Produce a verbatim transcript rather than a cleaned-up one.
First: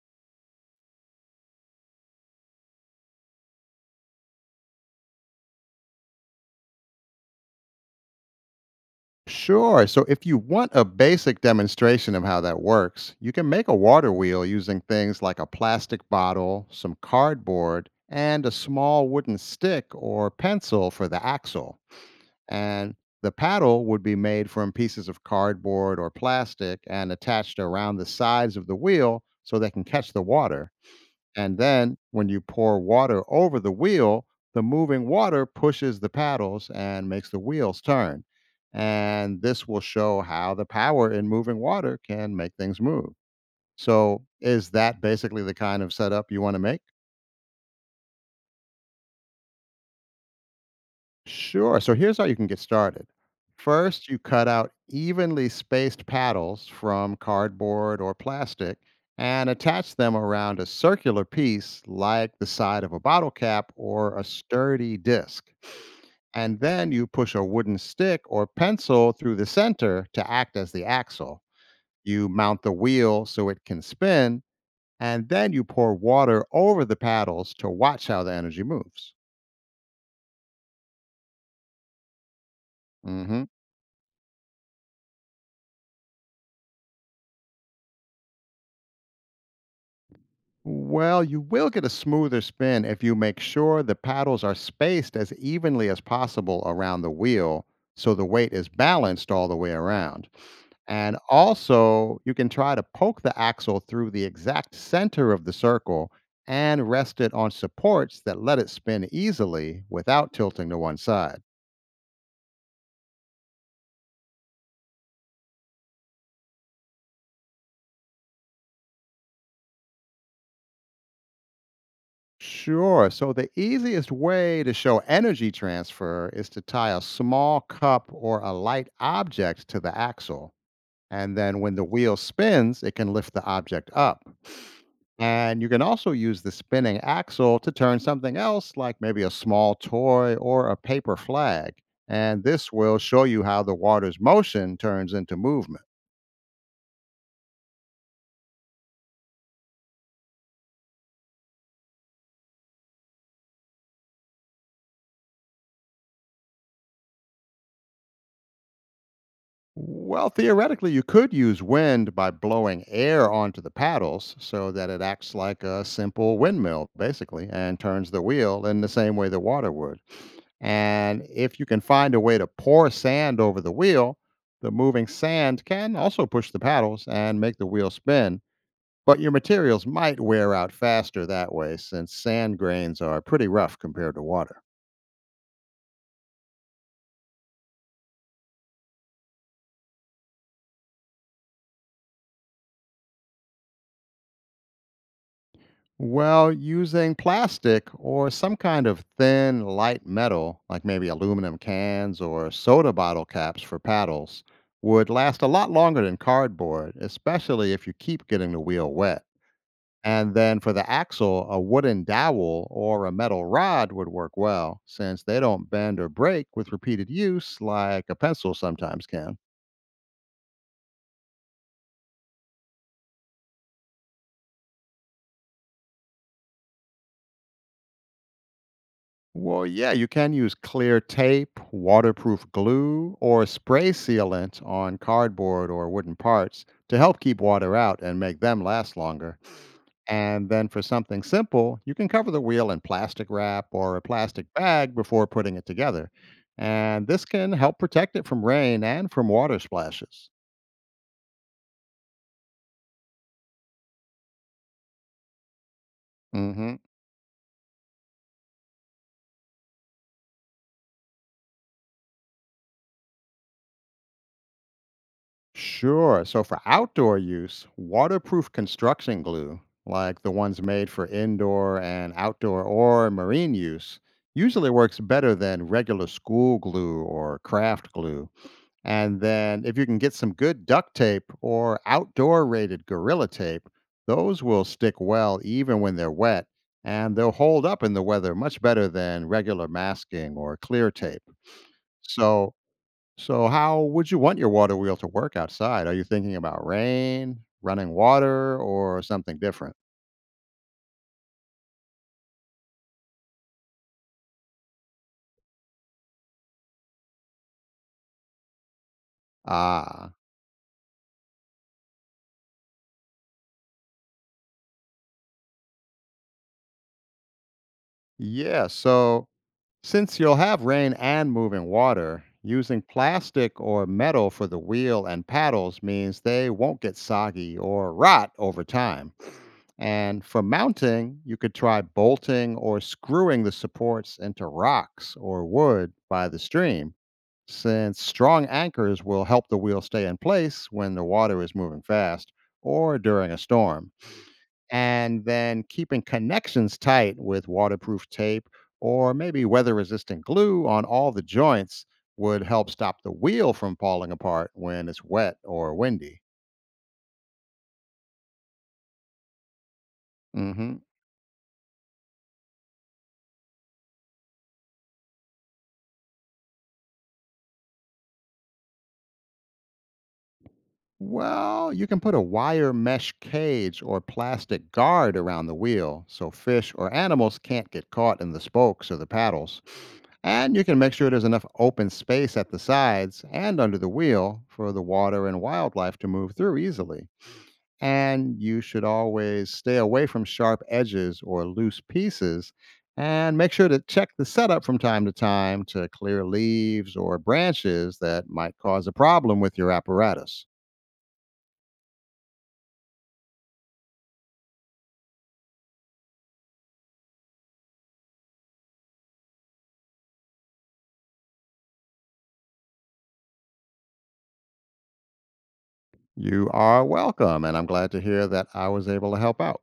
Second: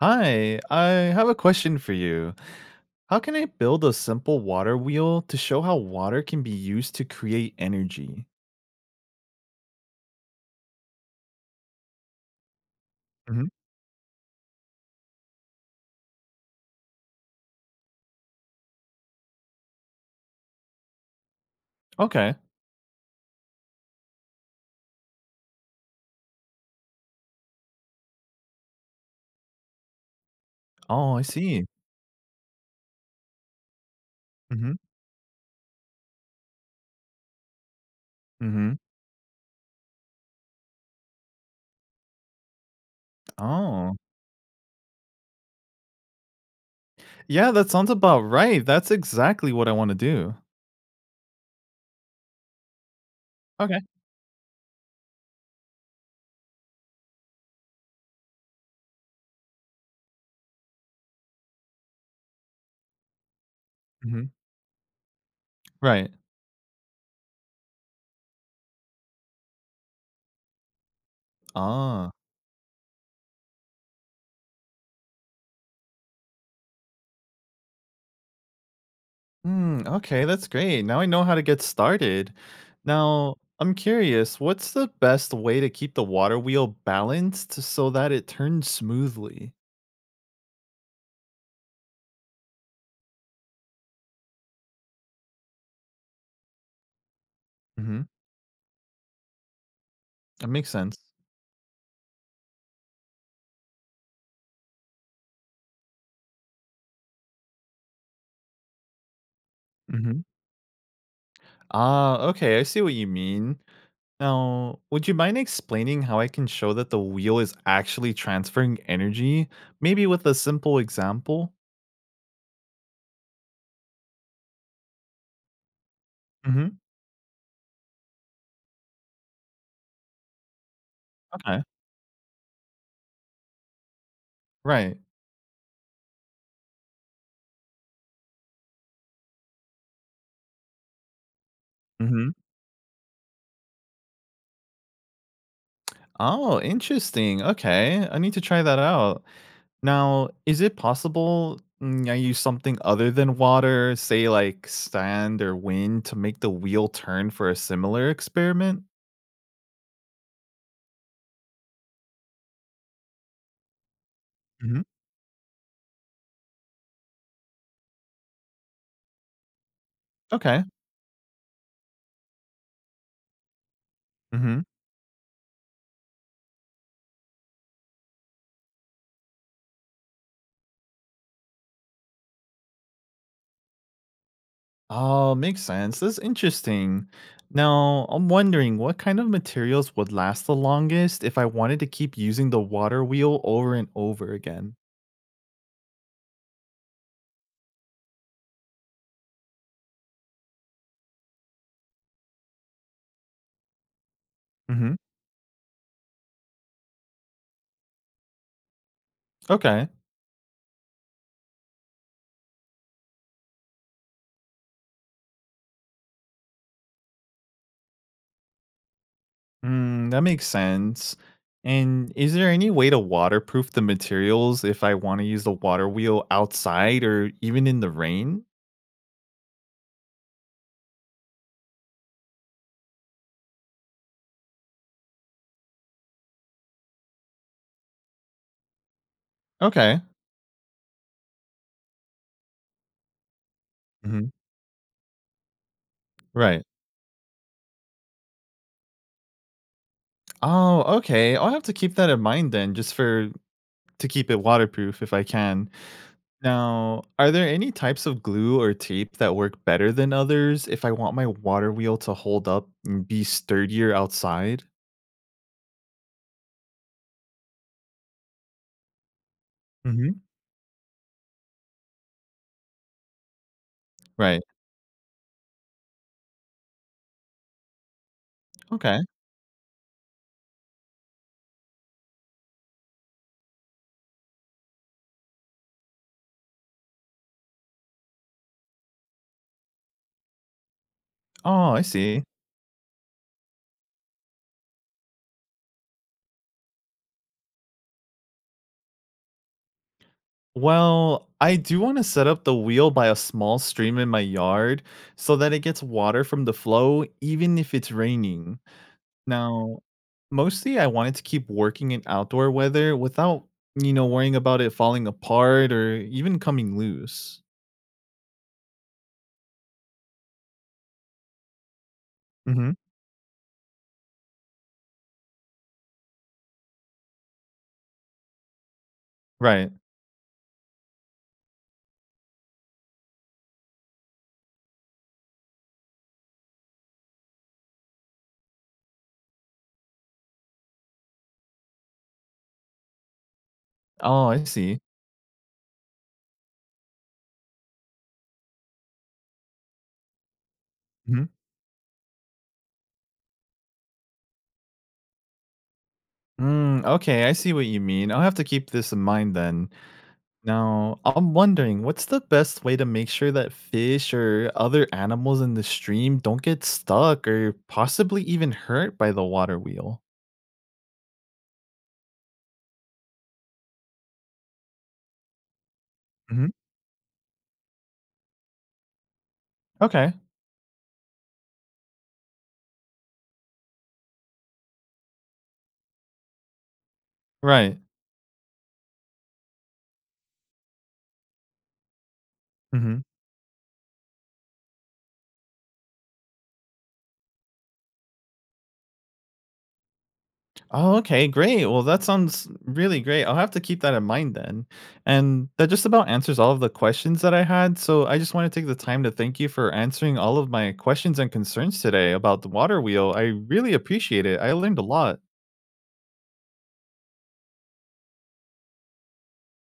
Hi, I have a question for you. How can I build a simple water wheel to show how water can be used to create energy? Sure. So if you want a basic demonstration of how that works, you Hmm. can make a water wheel using things like a plastic bottle, some cardboard, and a small wooden stick or pencil for the axle. Okay. And the paddle would be made from pieces of cardboard or plastic and attached around the sides of the wheel so they can catch the water. Oh, I And see. then when you pour water over the wheel, the Hmm. moving water pushes the paddles and makes the wheels turn. Hmm. And this will show how the power in moving water can make things move. Oh, So, is that basically the kind of setup you want to make? yeah, that sounds about right. That's exactly what I want to do. Sure. So, here's how you can get started. Okay. First, you cut out evenly spaced paddles from cardboard or plastic and attach them around a circular piece like the side of a bottle cap or a Hmm. sturdy disc. Right. And then you push a wooden stick or pencil through the center to act as the axle. Ah. You mount the wheel so it can spin, and then you pour water over the paddles to watch how the energy moves. Mm, okay, that's great. Now I know how to get started. Now, Hmm. I'm curious, what's the best way to keep the water wheel balanced so that it turns smoothly? Well, you will get a smoother spin if you make sure the paddles are spaced as evenly as possible around the wheel Hmm. so the weight is balanced all the way around. That makes sense. And also, you can try to poke the axle through the exact center of the circle and rest it on supports that let it spin easily Mhm. without tilting to one side. Ah, okay, I see what you mean. Now, would you mind explaining how I can show that the wheel is actually transferring energy, maybe with a simple example? Sure. So, the easiest way to show energy transfer is to Hmm. tie a small cup or a light object to the axle. And then Okay, when the wheel spins, it can lift the object up. right. And you can also use the spinning axle to turn something else, like maybe a small toy or a paper flag. Hmm. And this will show you how the water's motion turns into movement. Oh, interesting. Okay, I need to try that out. Now, is it possible mm, I use something other than water, say like sand or wind, to make the wheel turn for a similar experiment? Well, theoretically, you could use wind by blowing air onto the paddles so Hmm. that it acts like a simple windmill, basically, and turns the wheel in the same way the water would. Okay. And if you can find a way to pour sand over the wheel, Mm-hmm. the moving sand can also push the paddles and make the wheel spin. But your materials might wear out faster that way since sand grains are pretty rough compared to water. Oh, makes sense. That's interesting. Now, I'm wondering what kind of materials would last the longest if I wanted to keep using the water wheel over and over again. Well, using plastic or some kind of thin, light metal, like maybe aluminum cans or soda bottle caps for paddles, Hmm. would last a lot longer than cardboard, especially if you keep getting the wheel wet. Okay. And then for the axle, a wooden dowel or a metal rod would work well, since they don't bend or break with repeated use like a pencil sometimes can. Mm, that makes sense. And is there any way to waterproof the materials if I want to use the water wheel outside or even in the rain? Well, yeah, you can use clear tape, waterproof glue, or spray sealant on cardboard or wooden parts to help keep water out and make them last longer. Okay. And then for something simple, you can cover the wheel in plastic wrap or a Hmm. plastic bag before putting it together. Right. And this can help protect it from rain and from water splashes. Oh, okay. I'll have to keep that in mind then, just for to keep it waterproof if I can. Hmm. Now, are there any types of glue or tape that work better than others if I want my water wheel to hold up and be sturdier outside? Sure. So for outdoor use, waterproof construction glue, like Hmm. the ones made for indoor and outdoor or marine use, Right. usually works better than regular school glue or craft glue. Okay. And then if you can get some good duct tape or outdoor rated gorilla tape, those will stick well even when they're wet and they'll hold up in the weather much better than regular masking or clear tape. Oh, I see. So so, how would you want your water wheel to work outside? Are you thinking about rain, running water, or something different? Well, I do want to set up the wheel by a small stream in my yard so that it gets water from the flow even if it's raining. Now, Ah, mostly I wanted to keep working in outdoor weather without, you know, worrying about it falling apart or even coming loose. yeah. So, since you'll have rain and moving water, Hmm. using plastic or metal for the wheel and paddles means they won't get soggy or rot over time. Right. And for mounting, you could try bolting or screwing the supports into rocks or wood by the stream, since strong anchors will help the wheel stay in place when the water is moving fast or during a storm. Oh, I see. And then keeping connections tight with waterproof tape or maybe weather resistant glue on all the Mhm. joints would help stop the wheel from falling apart when it's wet or windy. Mm, okay, I see what you mean. I'll have to keep this in mind then. Hmm. Now, I'm wondering what's the best way to make sure that fish or other animals in the stream don't get stuck or possibly even hurt by the water wheel? Well, you can put a wire mesh cage or plastic guard around the wheel so Hmm. fish or animals can't get caught in the spokes or the paddles. Okay, And you can make sure there's enough open space at the sides and under the wheel for the water and wildlife to move through easily. right. And you should always stay away from sharp edges or loose pieces Hmm. and make sure to check the setup from time to time to clear leaves or branches that might cause a problem with your apparatus. Oh, okay, great. Well, that sounds really great. I'll have to keep that in mind then. And that just about answers all of the questions that I had. So I just want to take the time to thank you for answering all of my questions and concerns today about the water wheel. I really appreciate it. I learned a lot. You are welcome, and I'm glad to hear that I was able to help out.